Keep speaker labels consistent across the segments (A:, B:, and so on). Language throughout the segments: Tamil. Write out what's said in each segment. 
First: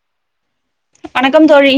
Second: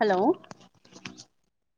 A: ஹலோ
B: வணக்கம் தோழி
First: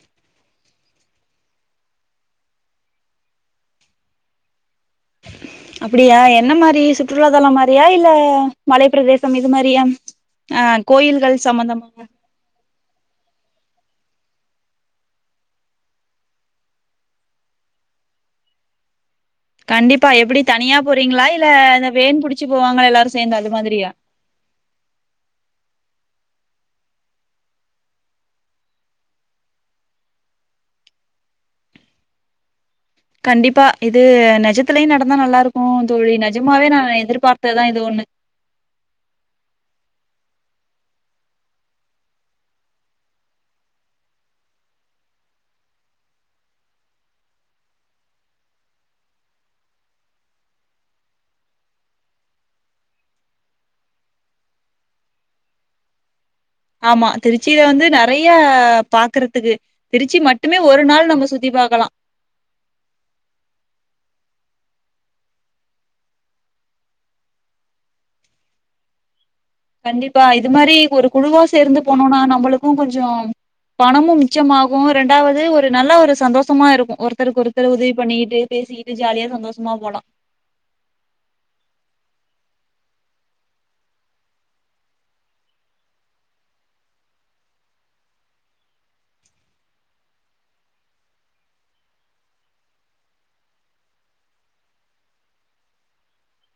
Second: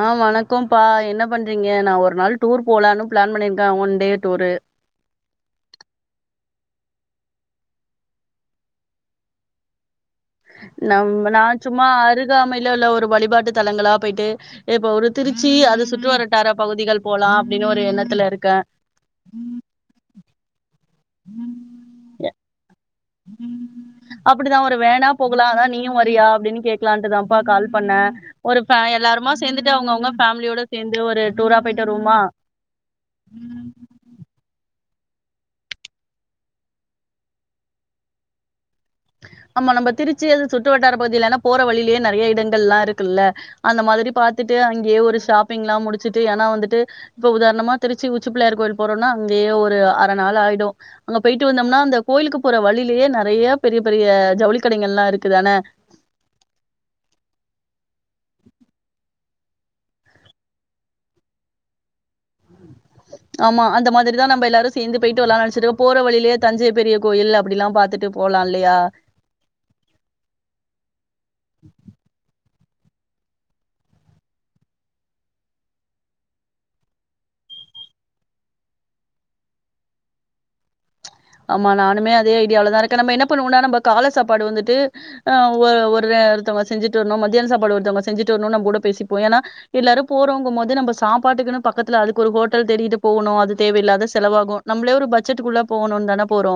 A: ஆ வணக்கம் பா என்ன பண்றீங்க நா ஒரு நாள் டூர் போலான்னு பிளான் பண்ணிருக்கே ஒன் டே டூரு
B: அப்புடியா என்ன மாரி சுற்றுலா தலம் மாரியா இல்ல மலைப்பிரதேசம் இது மாரியா ஆ
A: நம்
B: கோயில்கள்
A: நா சும்மா
B: சம்பந்தமா
A: அருகாமையில உள்ள ஒரு வழிபாட்டு தலங்களா போயிட்டு இப்ப ஒரு திருச்சி அது சுற்று வரட்டார பகுதிகள் போலா அப்டின்னு ஒரு எண்ணத்துல இருக்கே
B: கண்டிப்பா எபுடி தனியா போறீங்களா இல்ல இந்த வேன் பிடிச்சு போவாங்கள எல்லாரு
A: அப்புடிதா ஒரு வேனா போகலா அதா நீயு வ ரியா அப்டின்னு கேக்லான்ட்டுதாம்ப்பா கால் பண்ணே ஒரு ஃபே எல்லாருமா சேந்துட்டு அவுங்கவுங்க ஃபேமிலியோட சேந்து ஒரு டூரா போயிட்டு வருவோமா?
B: கண்டிப்பா இது நெஜத் துலயு நடந்தா நல்லாருக்கு தோழி நெஜமாவே நா எதிர்பாத்ததுதா இது ஒன்னு
A: ஆமா நம்ப திருச்சி அது சுற்றுவட்டார பகுதியிலன்னா போற வழிலயே நெறைய இடங்கள்லா‌ இருக்குல்ல அந்த மாதிரி பாத்துட்டு அங்கெயே ஒரு ஷாப்பிங்லா முடுச்சுட்டு ஏனா வந்துட்டு இப்ப உதாரணமா திருச்சி உச்சிபுள்ளயார் கோயில் போறோன்னா அங்கெயே ஒரு அர நாள் ஆயிடு அங்க போயிட்டு வந்தம்னா அந்த கோயிலுக்கு போற வழிலயே நெறைய பெரிய பெரிய ஜவுளி கடைகள்லா இருக்குதானே
B: ஆமா திருச்சியில வந்து நிறைய பாக்குறதுக்கு திருச்சி மட்டுமே ஒரு நாள் நம்ம சுத்தி பாக்கலா
A: ஆமா அந்த மாதிரிதா நம்ம எல்லாரு சேர்ந்து போயிட்டு வரலான்டு நனைச்சிருக்கோ போற வழியிலயே தஞ்சை பெரிய கோயில் அப்டிலா பாத்துட்டு போலா இல்லையா
B: கண்டிப்பா இது மாரி ஒரு குழுவா சேர்ந்து போனோனா நம்மளுக் கு கொஞ்சோ பணமு மிச்சமாகு ரெண்டாவது ஒரு நல்ல ஒரு சந்தோஷமா இருக்கு ஒருத்தருக்கு ஒருத்தர் உதவி பண்ணிக்கிட்டு பேசிக்கிட்டு ஜாலியா சந்தோஷமா போலா
A: ஆமா நானுமே அதே ஐடியாவிலதா இருக்கே நம்ம என்ன பண்ணுவோம்னா நம்ம கால சாப்பாடு வந்துட்டு ஆ ஒருத்தங்க செஞ்சுட்டு வரணு மத்யானோ சாப்பாடு ஒருத்தவங்க செஞ்சுட்டுவரணு நம்ம கூட பேசிப்போ ஏன்னா எல்லாரு போறவங்கபோது நம்ம சாப்பாட்டுக்குன்னு பக்கத்துல அதுக்கு ஒரு ஹோட்டல்தேடிகிட்டு போகணு அது தேவையில்லாத செலவாகு நம்ளே ஒரு பட்ஜெட்க்குள்ள போகணுன் தான போறோ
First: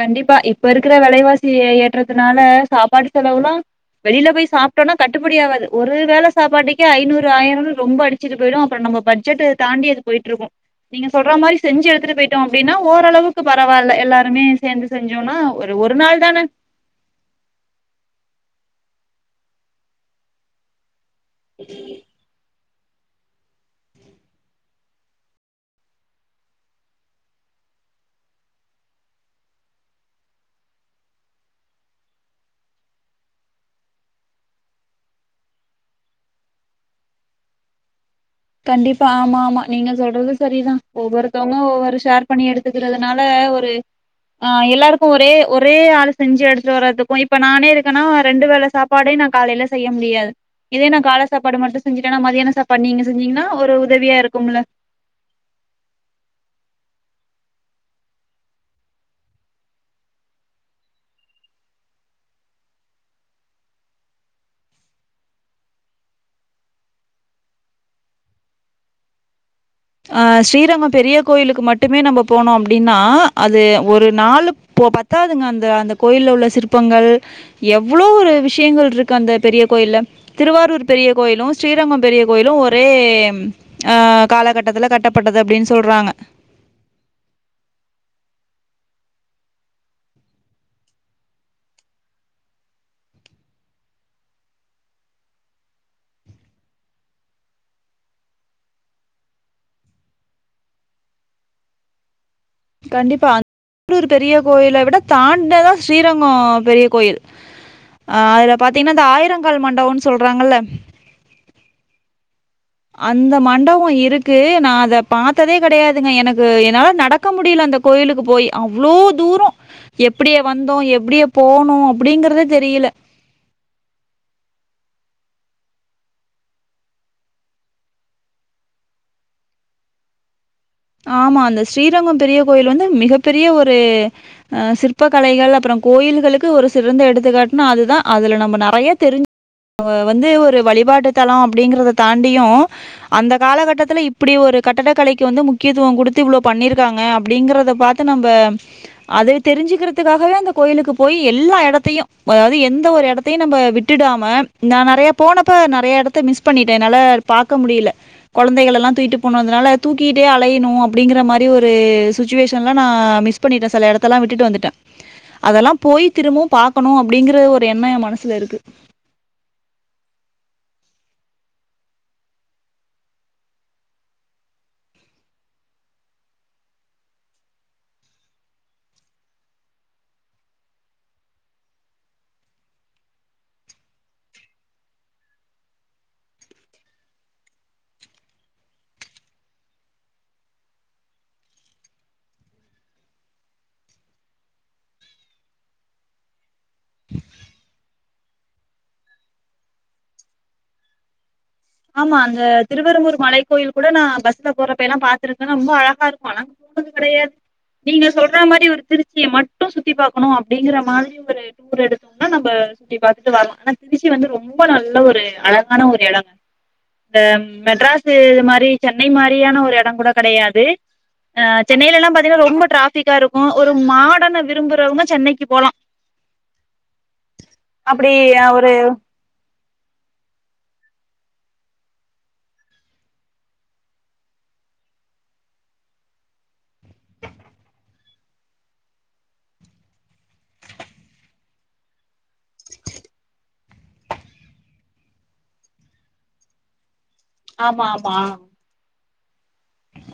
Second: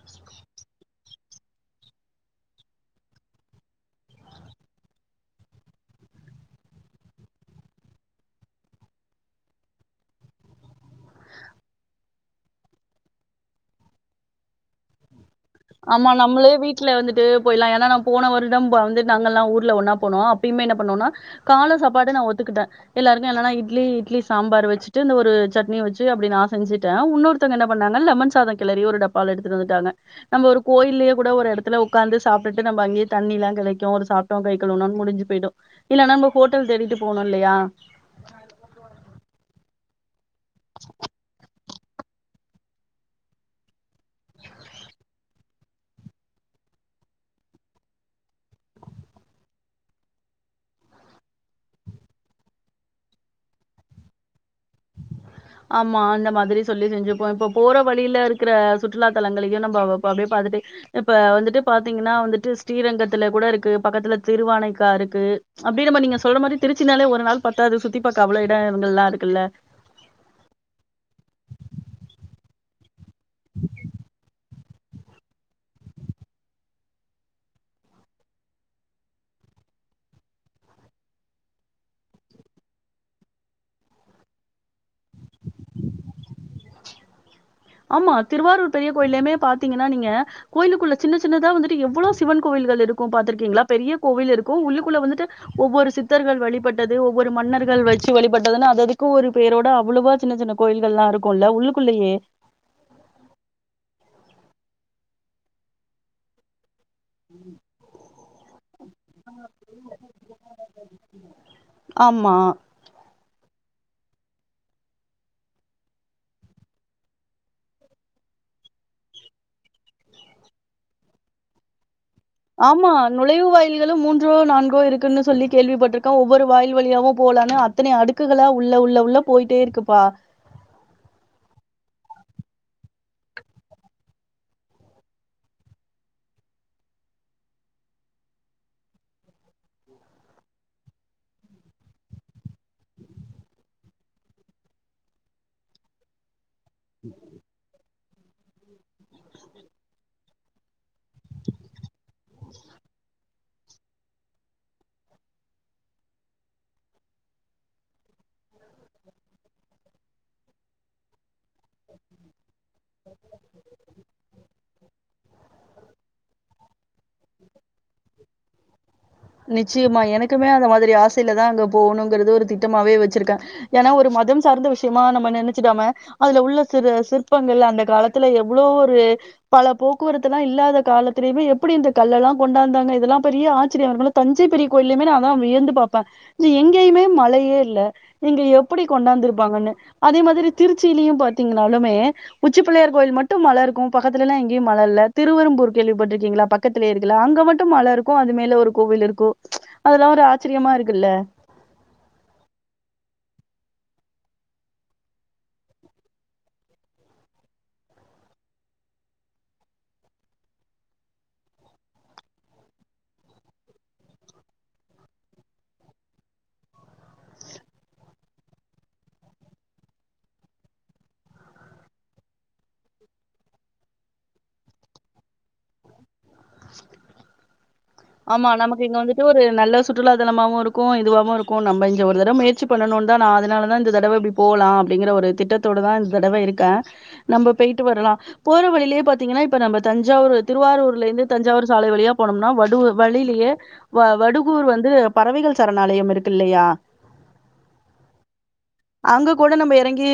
B: கண்டிப்பா இப்ப இருக்கிற விலைவாசி ஏற்றத்துனால சாப்பாடு செலவுலா வெளியில போய் சாப்பிட்டோம்னா கட்டுப்படி ஆவாது ஒரு வேளை சாப்பாட்டுக்கே ஐநூறு ஆயிரம்னு ரொம்ப அடிச்சுட்டு போயிடு அப்புற நம்ம பட்ஜெட் தாண்டி அது போயிட்ருக்கு நீங்க சொல்ற மாதிரி செஞ்சு எடுத்துட்டு போயிட்டோ அப்படின்னா ஓரளவுக்கு பரவாயில்ல எல்லாருமே சேந்து செஞ்சோனா ஒரு ஒரு
A: ஆமா
B: நாள் தான
A: நம்மளே வீட்டுல வந்துட்டு போய்ட்லா ஏன்னா நம் போன வர ம்ப வந்து நாங்கல்லா ஊர்ல ஒன்னா போனோ அப்பயும என்ன பண்ணோனா கால சாப்பாடு நா ஒத்துக்கிட்டே எல்லாருக்கு இல்லன்னா இட்லி இட்லி சாம்பார் வச்சுட்டு இந்த ஒரு சட்னி வச்சு அப்படி நா செஞ்சுட்டே இன்னொத்தங்க என்ன பண்ணாங்க லெமன் சாதோ கிளறி ஒருடப்பாவ எடுத்துட்டு வந்துட்டாங்க நம்ம ஒரு கோயில்லயே கூட ஒரு எடத்துல உக்காந்து சாப்டுட்டு நம்ம அங்கயே தண்ணிலா கெடைக்கு ஒரு சாப்ட்டோ கை கழவுணோனு முடிஞ்சு போயிடு இல்லைனா நம்ம ஹோட்டல் தேடிட்டு போணு இல்லயா
B: கண்டிப்பா ஆமா ஆமா நீங்க சொல்றது சரிதா ஒவ்வொருத்தங்க ஒவ்வொர் ஷேர் பண்ணி எடுத்துக்கிறதுனால ஒரு ஆ எல்லாருக்கு ஒரே ஒரே ஆள் செஞ்சு எடுத்து வரதுக்கு இப்ப நானே இருக்கேன்னா ரெண்டு வேல சாப்பாடே நா காலைல செய்ய முடியாது இதே நா காள சாப்பாடு மட்டு செஞ்சுட்டேனா மதியானோ சாப்பாடு நீங்க செஞ்சிங்கன்னா ஒரு உதவியா இருக்கும்ல
A: ஆமா அந்த மாதிரி சொல்லி செஞ்சுப்போ இப்ப போற வழியில இருக்கிற சுற்றுலா தலங்களையு நம்ம அப்படியே பாத்துட்டே இப்ப வந்துட்டு பாத்தீங்கன்னா வந்துட்டு ஸ்ரீரங்கத்துல கூட இருக்கு பக்கத்துல திருவானைக்கா இருக்கு அப்படின் நம்ம நீங்க சொல்ற மாதிரி திருச்சினாலே ஒரு நாள் பத்தாவது சுத்தி பாக்க அவ்ள எடங்கள் லா இருக்குல்ல
B: ஆ ஸ்ரீரங்கம் பெரிய கோயிலுக்கு மட்டுமே நம்ம போனோ அப்டின் நா அது ஒரு நாலு இப்போ பத்தாதுங்க அந்த அந்த கோயில உள்ள சிற்பங்கள் எவ்ளோ ஒரு விஷயங்கள் இருக்கு அந்த பெரிய கோயில்ல திருவாரூர் பெரிய கோயிலு ஸ்ரீரங்கம் பெரிய கோயிலு ஒரே அ காலகட்ட ட்டத்துல கட்டப்பட்டது அப்படின்னு சொல்றாங்க
A: ஆமா திருவாரூர் பெரிய கோயிலயுமே பாத்தீங்கன்னா நீங்க கோயிலுக்குள்ள சின்ன சின்னதா வந்துட்டு எவ்வள சிவன் கோயில்கள் இருக்கு பாத்துருக்கீங்களா பெரிய கோவில் இருக்கு உள்ளுக்குள்ள வந்துட்டு ஒவ்வொரு சித்தர்கள் வழிபட்டது ஒவ்வொரு மன்னர்கள் வச்சு வழிபட்டதுன்னு அததுக்கு ஒரு பேரோட அவ்வளவா சின்ன சின்ன கோயில்கள்லா இருக்கும்ல்ல உள்ளுக்குள்ளயே
B: கண்டிப்பா அந்தர் பெரிய கோயிலை விட தாண்டதா ஸ்ரீரங்கம் பெரிய கோயில் அஅதுல பாத்தீங்கன்னா அ ஆயிரங்கால் மண்டபம்ன்னு சொல்றாங்கல்ல
A: ஆமா.
B: அந்த மண்டபோ இருக்கு நா அத பாத்ததே கெடயாதுங்க எனக்கு என்னால நடக்க முடியல அந்த கோயிலுக்கு போய் அவ்ளோ தூரோ எப்படிய வந்தோ எப்டிய போனோ
A: ஆமா நுழைவு வாயில்களு மூன்றோ நான்கோ இருக்குன்னு சொல்லி கேள்விப்பட்டிருக ஒவ்வொரு வாயில் வழியாவு போலான்னு அத்தன அடுக்குகளா உள்ள உள்ள உள்ள போயிட்டே இருக்குப்பா
B: ஆமா அந்த ஸ்ரீரங்கம் பெரிய கோயில் வந்து மிகப்பெரிய ஒரு அ சிற்ப கலைகள் அப்பற கோயில்களுக்கு ஒரு சிறந்த எடுத்துக்காட்னா அதுதா அதுல நம்ம நெறைய தெரிஞ்ச வந்து ஒரு வழிபாட்டு தலம் அப்டிங்கறத தாண்டியு அந்த காலகட்டத்துல இப்டி ஒரு கட்டிடக்கலைக்கு வந்து முக் கியத்துவோ குடுத்து இவ்ளோ பண்ணிருக்காங்க அப்டிங்கறத பாத் த்த நம்ம அத தெரிஞ்சுக்கிறதுக்காகவே அந்த கோயிலுக்கு போய் எல்லா எடத்தையு அதாவது எந்த ஒரு எடத்தையு நம்ம விட்டுடாம நா நெறைய போனப்ப நெறையா எடத்த மிஸ் பண்ணிட்டே என்னால பாக்க முடில கொழந்தைகள் எல்லா தூக்கிட்டு போனதுனால தூக்கி ட்டே அலையணு அப்டிங்கிற மார் அப்டி ஒரு சுச்சுவேஷன்லா நா மிஸ் பண்ணிட்டே சில எடத்தலா விட்டுட்டு வந்துட்டே அதெல்லா போய் திரும்பவு பாக்கணு அப்டிங்கற ஒரு எண்ண எ மனசுல இருக்கு
A: நிச்சயமா எனக்குமே அந்த மாதிரி ஆசயில தா அங்க போகணுங்கிறது ஒரு திட்டமாவே வச்சிருக்கே ஏன்னா ஒரு மதம் சார்ந்த விஷயமா நம்ம நெனச்சிடாம அதுல உள்ள சிறு சிற்பங்கள் அந்த காலத்துல எவ்ள ஒரு பல போக்குவரத்து எல்லா இல்லாத காலத்திலயுமே எப்டி இந்த கல்லெல்லா கொண்டாந்தாங்க இதெல்லா பெரிய ஆச்சரிய இருக்கு இல்ல தஞ்சை பெரிய கோயிலுமே நா எல்லா வியந்து பாப்பே எங்கேயுமே மலயே இல்ல இங்க எப்டி கொண்டாந்து இருப்பாங்கன்னு அதே மாரி திருச்சியிலயு பாத்தீங்கன்னாலுமே உச்சிப்பிள்ளையார் கோயில் மட்டு மல இருக்கு பக்கத்துல எல்லா எங்கேயு மல இல்ல திருவரம்பூர் கேள்விப்பட்டிருக்கீங்களா பக்கத்லே இருக்குல அங்க மட்டு மல இருக்கு அது மேல ஒரு கோவில் இருக்கு அதெல்லா ஒரு ஆச்சரியமா இருக்குல்ல
B: ஆமா அந்த திருவரும்பூர் மலை கோயில் கூட நா பஸ்ல போறப்ப எல்லா பாத்துருக்கே ரொம்ப அழகா இருக்கு ஆனா போனது கெடயாது நீங்க சொல்ற மாதிரி ஒரு திருச்சி மட்டு சுத்தி பாக்கணு அப்டிங்கற மாரி ஒரு டூர் எடுத்தோம்னா நம்ம சுத்தி பாத்துட்டு வரலா ஆனா திருச்சி வந்து ரொம்ப நல்ல ஒரு அழகான ஒரு இடங்க இந்த மெட்ராஸ் இது மாரி சென்னை மாரியான ஒரு எடங் கூட கெடயாது ஆ சென்னைல எல்லா பாத்தீங்கன்னா ரொம்ப டிராபிக்கா இருக்கு ஒரு மாடன விரும்புறவூங்க சென்னைக்கு போலா
A: [inaudible]
B: அப்டி
A: ஆமா
B: ஒரு
A: நமக்கு இங்க வந்துட்டு ஒரு நல்ல சுற்றுலா தலமாவு இருக்கு இதுவாவு இருக்கு நம்ம இங்க ஒரு தடவ முயற்சி பண்ணணுனு தா நா அதனால தா இந்த தடவ இப்டி போகலா அப்டிங்கிற ஒரு திட்டத்தோட தா இந்த தடவ இருக்கே நம்ம போய்ட்டு வரலா போற வழியிலே பாத்தீங்கனா இப்ப நம்ம தஞ்சாவூரு திருவாரூர்ல இருந்து தஞ்சாவூர் சாலை வழியா போனோம்னா வடு வழியிலயே வடுகூர் வந்து பறவைகள் சரணாலயம் இருக்கு இல்லயா
B: ஆமா ஆமா
A: அங்க கூட நம்ம எறங்கி்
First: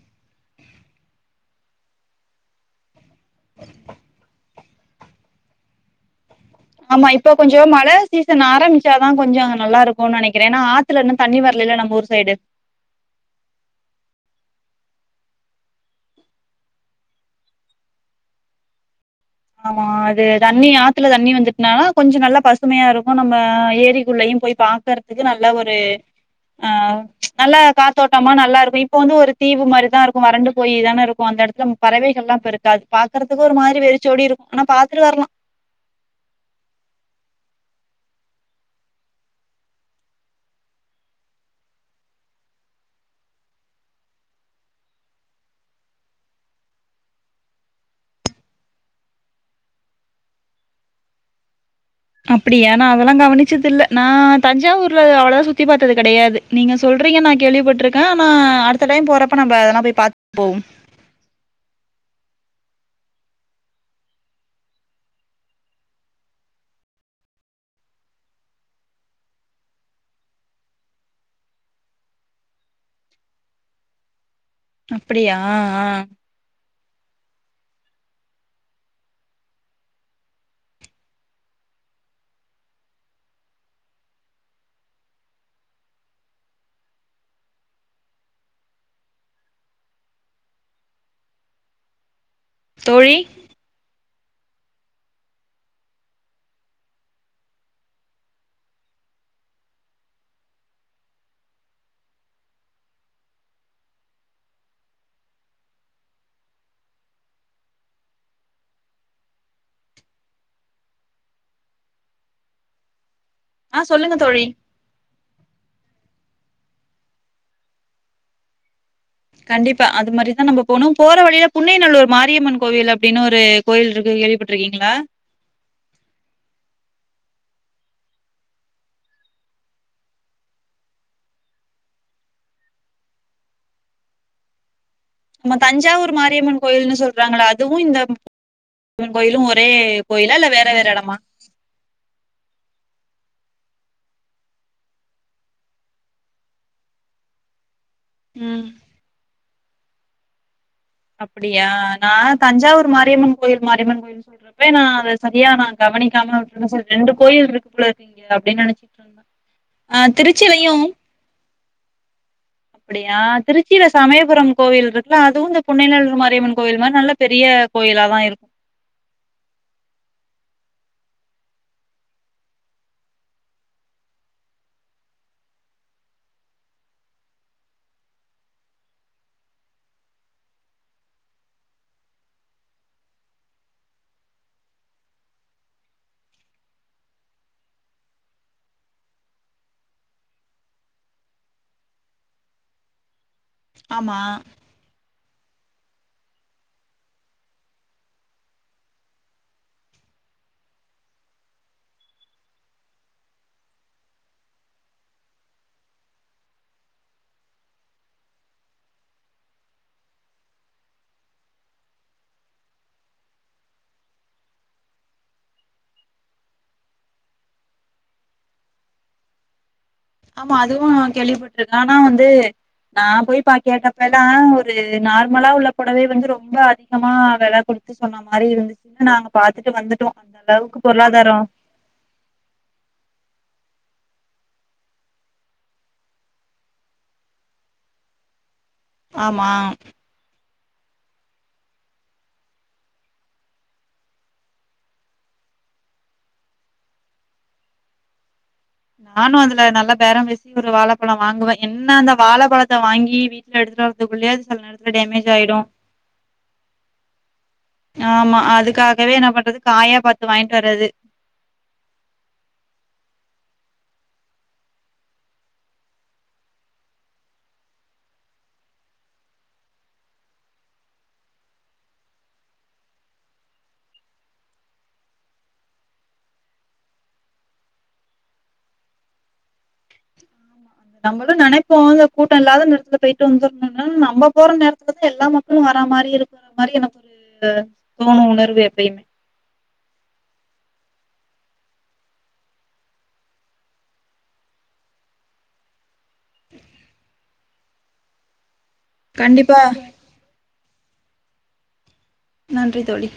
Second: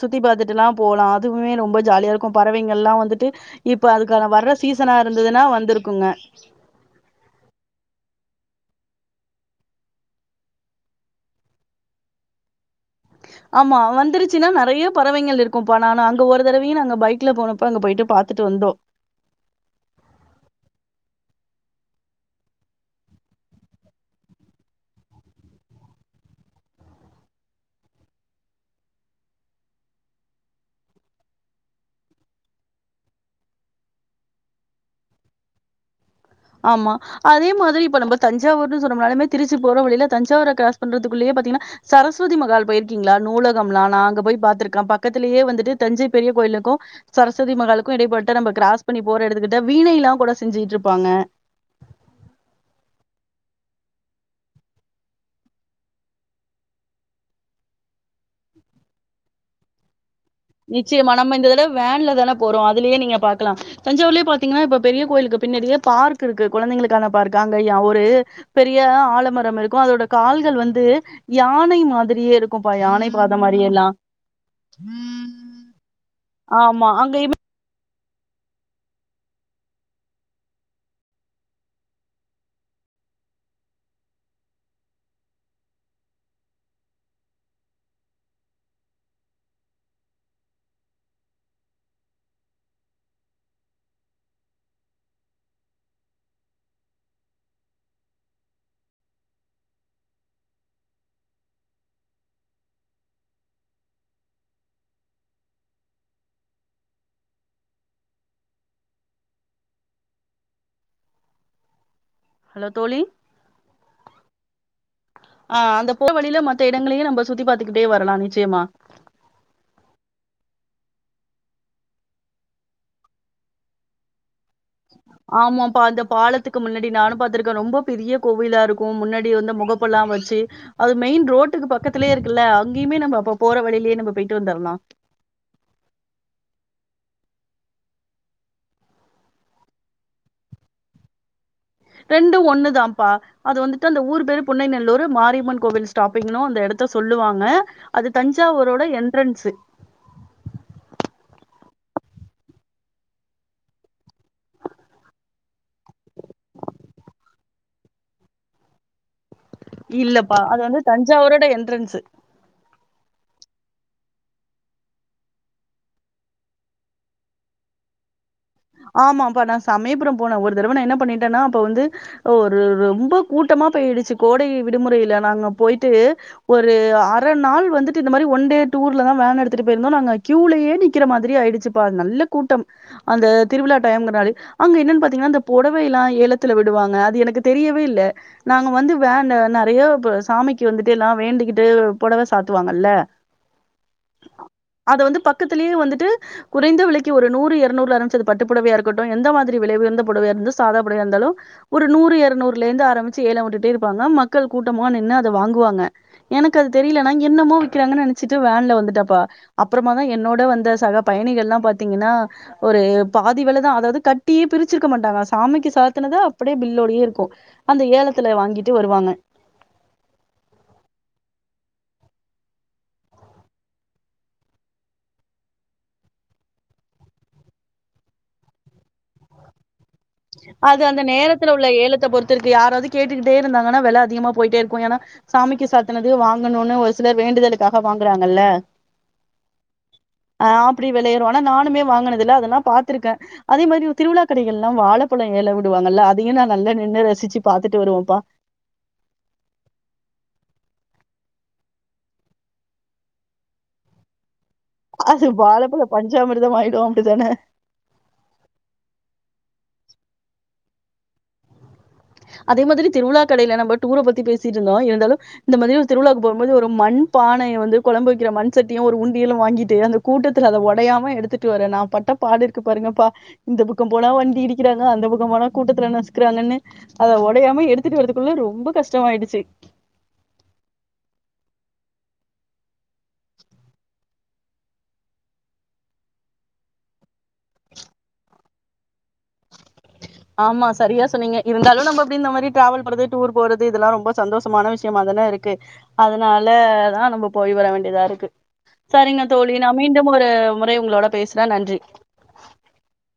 A: சுத்தி பாத்துட்டுல்லா போலா அதுமே ரொம்ப ஜாலியா இருக்கு பறவைங்கள் எல்லா வந்துட்டு இப்ப அதுக்கான வர்ற சீசனா இருந்ததுன்னா வந்துருக்குங்க
B: ஆமா இப்ப கொஞ்சோ மழ சீசன் ஆரம்பிச்சாதா கொஞ்சோ அங்க நல்லா இருக்கு நெனக்கிறே ஏன்னா ஆத்துல இன்னு தண்ணி வரல இல்ல நம்ம ஊர் சைடு
A: ஆமா வந்துருச்சுன்னா நெறய பறவைகள் இருக்கும்ப்பா நானு அங்க ஒரு தடவையு நாங்க பைக்ல போனப்ப அங்க போயிட்டு பாத்துட்டு வந்தோ
B: ஆமா அது தண்ணி ஆத்துல தண்ணி வந்துட்டனாலா கொஞ்ச நல்லா பசுமையா இருக்கு நம்ம ஏரிக்குள்ளயேயு போய் பாக்குறதுக்கு நல்ல ஒரு ஆ நல்ல காத்தோட்டமா நல்லா இருக்கு இப்ப வந்து ஒரு தீவு மாரிதா இருக்கு வறண்டு போய் தான இருக்கு அந்த இடத்ல பறவைகள்லா இப்ப இருக்காது பாக்குறதுக்கு ஒரு மாரி வெ வெரிச்சோடி இருக்கு ஆனா பாத்துட்டு வரலா
A: ஆமா அதே மாதிரி இப்ப நம்ம தஞ்சாவூர்னு சொன்னோம்னாலுமே திருச்சி போற வழில தஞ்சாவூரை கிராஸ் பண்றதுக்குள்ளயே பாத்தீங்கன்னா சரஸ்வதி மஹால் போயிருக்கீங்ளா நூலகம்லா நா அங்க போய் பாத்துருக்கே பக்கத்திலேயே வந்துட்டு தஞ்சை பெரிய கோயிலுக்கு சரஸ்வதி மகாலுக்கு இடைபட்டு நம்ம கிராஸ் பண்ணி போற எடத்துக்கிட்ட வீணைல்லா கூட செஞ்சுட்டு இருப்பாங்க
B: அப்புடியா நா அதெல்லா கவனிச்சது இல்ல நா தஞ்சாவூர்ல அவ்வளவா சுத்தி பாத்தது கெடயாது நீங்க சொல்றீங்க நா கேள்விப்பட்டுருக்கே ஆனா அடுத்த டைம் போறப்ப நம்ப அதெல்லா போய் பாத்த
A: நிச்சியமா நம்ம இந்த தடவ வேன்ல தான போறோ அதுலயே நீங்க பாக்கலா தஞ்சாவூர்லயே பாத்தீங்கன்னா இப்ப பெரிய கோயிலுக்கு பின்னாடியே பார்க் இருக்கு கொழந்தைளுக்கான பார்க் அங்க ஒரு பெரிய ஆழமரம் இருக்கு அதோட கால்கள் வந்து யானை மாதிரியே இருக்கும்ப்பா யானை பாத மாதிரியே எல்லா
B: அப்புடியா ஆ ஆ
A: ஆமா அங்கயுமே
B: தோழி
A: ஹலோ தோழி
B: ஆ சொல்லுங்க தோழி
A: ஆ அந்த போற வழில மத் மத்த இடங்களையு நம்ம சுத்தி பாத்துக்கிட்டே வரலா நிச்சயமா
B: கண்டிப்பா அது மாரிதா நம்ம போனு போற வழியில புண்ணைநல்லூர் மாரியம்மன் கோயில் அப்டின்னு ஒரு கோயில் இருக்கு கேள்விப்பட்டு
A: ஆமாப்ப அந்த பாலத்துக்கு முன்னாடி நானும் பா ரொம்ப பெரிய கோவிலா இருக்கு முன்னாடி வந்து முகப்பெல்லா வச்சு அது மெயின் ரோட்டுக்கு பக்கத்திலேயே இருக்குல்ல அங்கயுே நம்ம அப்ப போற வழியிலேயே நம்ம போயிட்டு வந்துரலா
B: நம்ம தஞ்சாவூர் மாரியம்மன் கோயில்னு சொல்றாங்களா அதுவு இந்த மாரியம்மன் கோயிலு ஒரே கோயிலா இல்ல வேற வேற எடமா
A: ரெண்டு ஒன்னுதாப்பா அது வந்துட்டு அந்த ஊர் பேரு புண்ணைநல்லூர் மாரியம்மன் கோவில் ஸ்டாப்பிங்னு அந்த எடத்த சொல்லுவாங்க அது
B: ம்
A: தஞ்சாவூரோட என்ட்ரன்ஸு
B: அப்டியா நா தஞ்சாவூர் மாரியம்மன் கோயில் மாரியம்மன் கோயில்னு சொல்றப்ப நா அத சரியா நா கவனிக்காம ரெண்டு கோயில் இருக்கு போல அப்டின்னு நெனச்சிட்டு இருந்தே ஆ
A: இல்லப்பா அது
B: திருச்சிலயு
A: வந்து தஞ்சாவூரோட எண்ட்ரன்ஸ்
B: யா திருச்சில சமயபுரம் கோவில் இருக்குல அதுவு இந்த புன்னைநல்லூர் மாரியம்மன் கோயில் மாரி நல்ல பெரிய கோயிலா தா இருக்
A: ஆமாப்பா நா சமயபுரம் போனே ஒரு தடவ நா என்ன பண்ணிட்டேன்னா அப்ப வந்து ஒரு ரொம்ப கூட்டமா போயிடுச்சு கோடை விடுமுறைல நாங்க போயிட்டு ஒரு அர நாள் வந்துட்டு இந்த மாதிரி ஒன் டே டூர்லதா வேன் எடுத்துட்டு போயிருந்தோம் நாங்க கியூலயே நிக்கிற மாரி ஆயிருச்சுப்பா அது நல்ல கூட்டம் அந்த திருவிழா டைம்கிறாரு அங்க என்னன்னு பாத்தீங்கன்னா இந்த பொடவ எல்லா ஏலத்துல விடுவாங்க அது எனக்கு தெரியவே இல்ல நாங்க வந்து வேன் நெறைய ப சாமிக்கு வந்துட்டு எல்லா வேண்டிக்கிட்டு பொடவ சாத்துவாங்கல்ல
B: ஆமா
A: பக்கத்துலயே வந்துட்டு குறைந்த விலைக்கு ஒரு நூறு இற்நூறுல சு அத பட்டு புடவையா இருக்கட்டு எந்த மாதிரி வில உயர்ந்த புடவையா இருந்து சாதா புடவையா இருந்தாலு ஒரு நூறு இற்நூறுலேந்து ஆரம்பிச்சு ஏலம் விட்டுட்டே இருப்பாங்க மக்கள் கூட்டமா நின்னு அத வாங்குவாங்க எனக்கு அது தெரியல நா என்னமோ விக்கிறாங்கன்னு நினச்சிட்டு வேன்ல வந்துட்டாப்பா அப்றமா தா என்னோட வந்த சக பயணிகள்லா பாத்தீங்கன்னா ஒரு பாதி வெலதா அதாவுது கட்டி பிரிச்சுருக்க மாட்டாங்க சாமிக்கு சாத்துனது அப்டியே பில்லோடயே இருக்கும் அந்த ஏலத்துல வாங்கிட்டு வருவாங்க
B: ஆமா அதுவு கேள்விப்பட்டு ஆனா வந்து நா போய் பா கேட்டப்பல்லா ஒரு நார்மலா உள்ள பொடவை வந்து ரொம்ப அதிகமா வெல குடுத்து சொன்ன மாரி இருந்துச்சு நாங்க பாத்துட்டு வந்து
A: அது அந்த நேரத்துல உள்ள ஏலத்த பொறுத்த இருக்கு யாராவுது கேட்டுக்கிட்டே இருந்தாங் கனா வெல அதிகமா போயிட்டே இருக்கும் ஏனா சாமிக்கு சாத்தனது வாங்கணுன்னு ஒரு சிலர் வேண்டுதலுக்காக வாங்குறாங்கல்ல
B: ஆமாம்
A: ஆ அப்படி விளையேறும் ஆனா நானுமே வாங்குனதில்ல அதெல்லா பாத்திருக்கே அதே மாரி ஒரு திருவிழா கடைகள் எல்லா வாழ அப்பளோ ஏல விடுவாங்கல்ல அதயு நா நல்லா நின்னு ரசிச்சு பாத்துட்டு வருவோன்பா
B: நானு அதுல நல்ல பேரம் பேசி ஒரு வாழபழம் வாங்குவேன் என்ன அந்த வாழபழத்த வாங்கி வீட்ல எடுத்துட்டு வர்றதுக்குள்ளையே செல நேரத்துல
A: அது
B: டேமேஜ் ஆயிடும்
A: வாழப்பழ பஞ்சாமிர்தம் ஆயிடு அப்டிதான
B: ஆமா அதுக்காகவே நா பண்றது காயா பாத்து வாங்கிட்டு வரது
A: அதே மாதிரி திருவிழா கடைல நம்ம டூர பத்தி பேசிட்டு இருந்தோம் இருந்தாலு இந்த மாரி ஒரு திருவிழாக்கு போம்போது ஒரு மண் பானையு வந்து கொழம்பு வைக்கிற மண் சட்டியு ஒரு உண்டியலும் வாங்கிட்டு அந்த கூட்டத்துல அத ஒடையாம எடுத்துட்டு வர நா பட்ட பாடு இருக்கு பாருங்க பா இந்த பக்கம் போனா வண்டி இடிக்கிறாங்க அந்த பக்கம் போனா கூட்டத்துல நசுக்கிறாங்கன்னு அத ஒடையாம எடுத்துட்டு வரதுக்குள்ள ரொம்ப கஷ்டமாயிடுச்சி
B: நம்மளும் நினப்போம் இந்த கூட்டோ இல்லாத நேரத்துல போயிட்டு வந்துரணுன்னு நம்ம போற நேரத்துலதா எல்லா மக்களு வர மாரி இருக்கிற மாரி எனக்கு ஒரு தோணு உணர்வு எப்பயிமே
A: ஆமா சரியா சொன்னீங்க இருந்தாலு நம்ம அப்டி இந்த மாரி டிராவல் பண்றது டூர் போறது இதெல்லா ரொம்ப சந்தோஷமான விஷயமாதனே இருக்கு அதுனால தா நம்போ போய் வர வேண்டிய தாருக்கு சரிங்க தோழி
B: கண்டிப்பா
A: நா மீண்டும் ஒரு முறை உங்களோட பேசறே நன்றி
B: நன்றி தோழி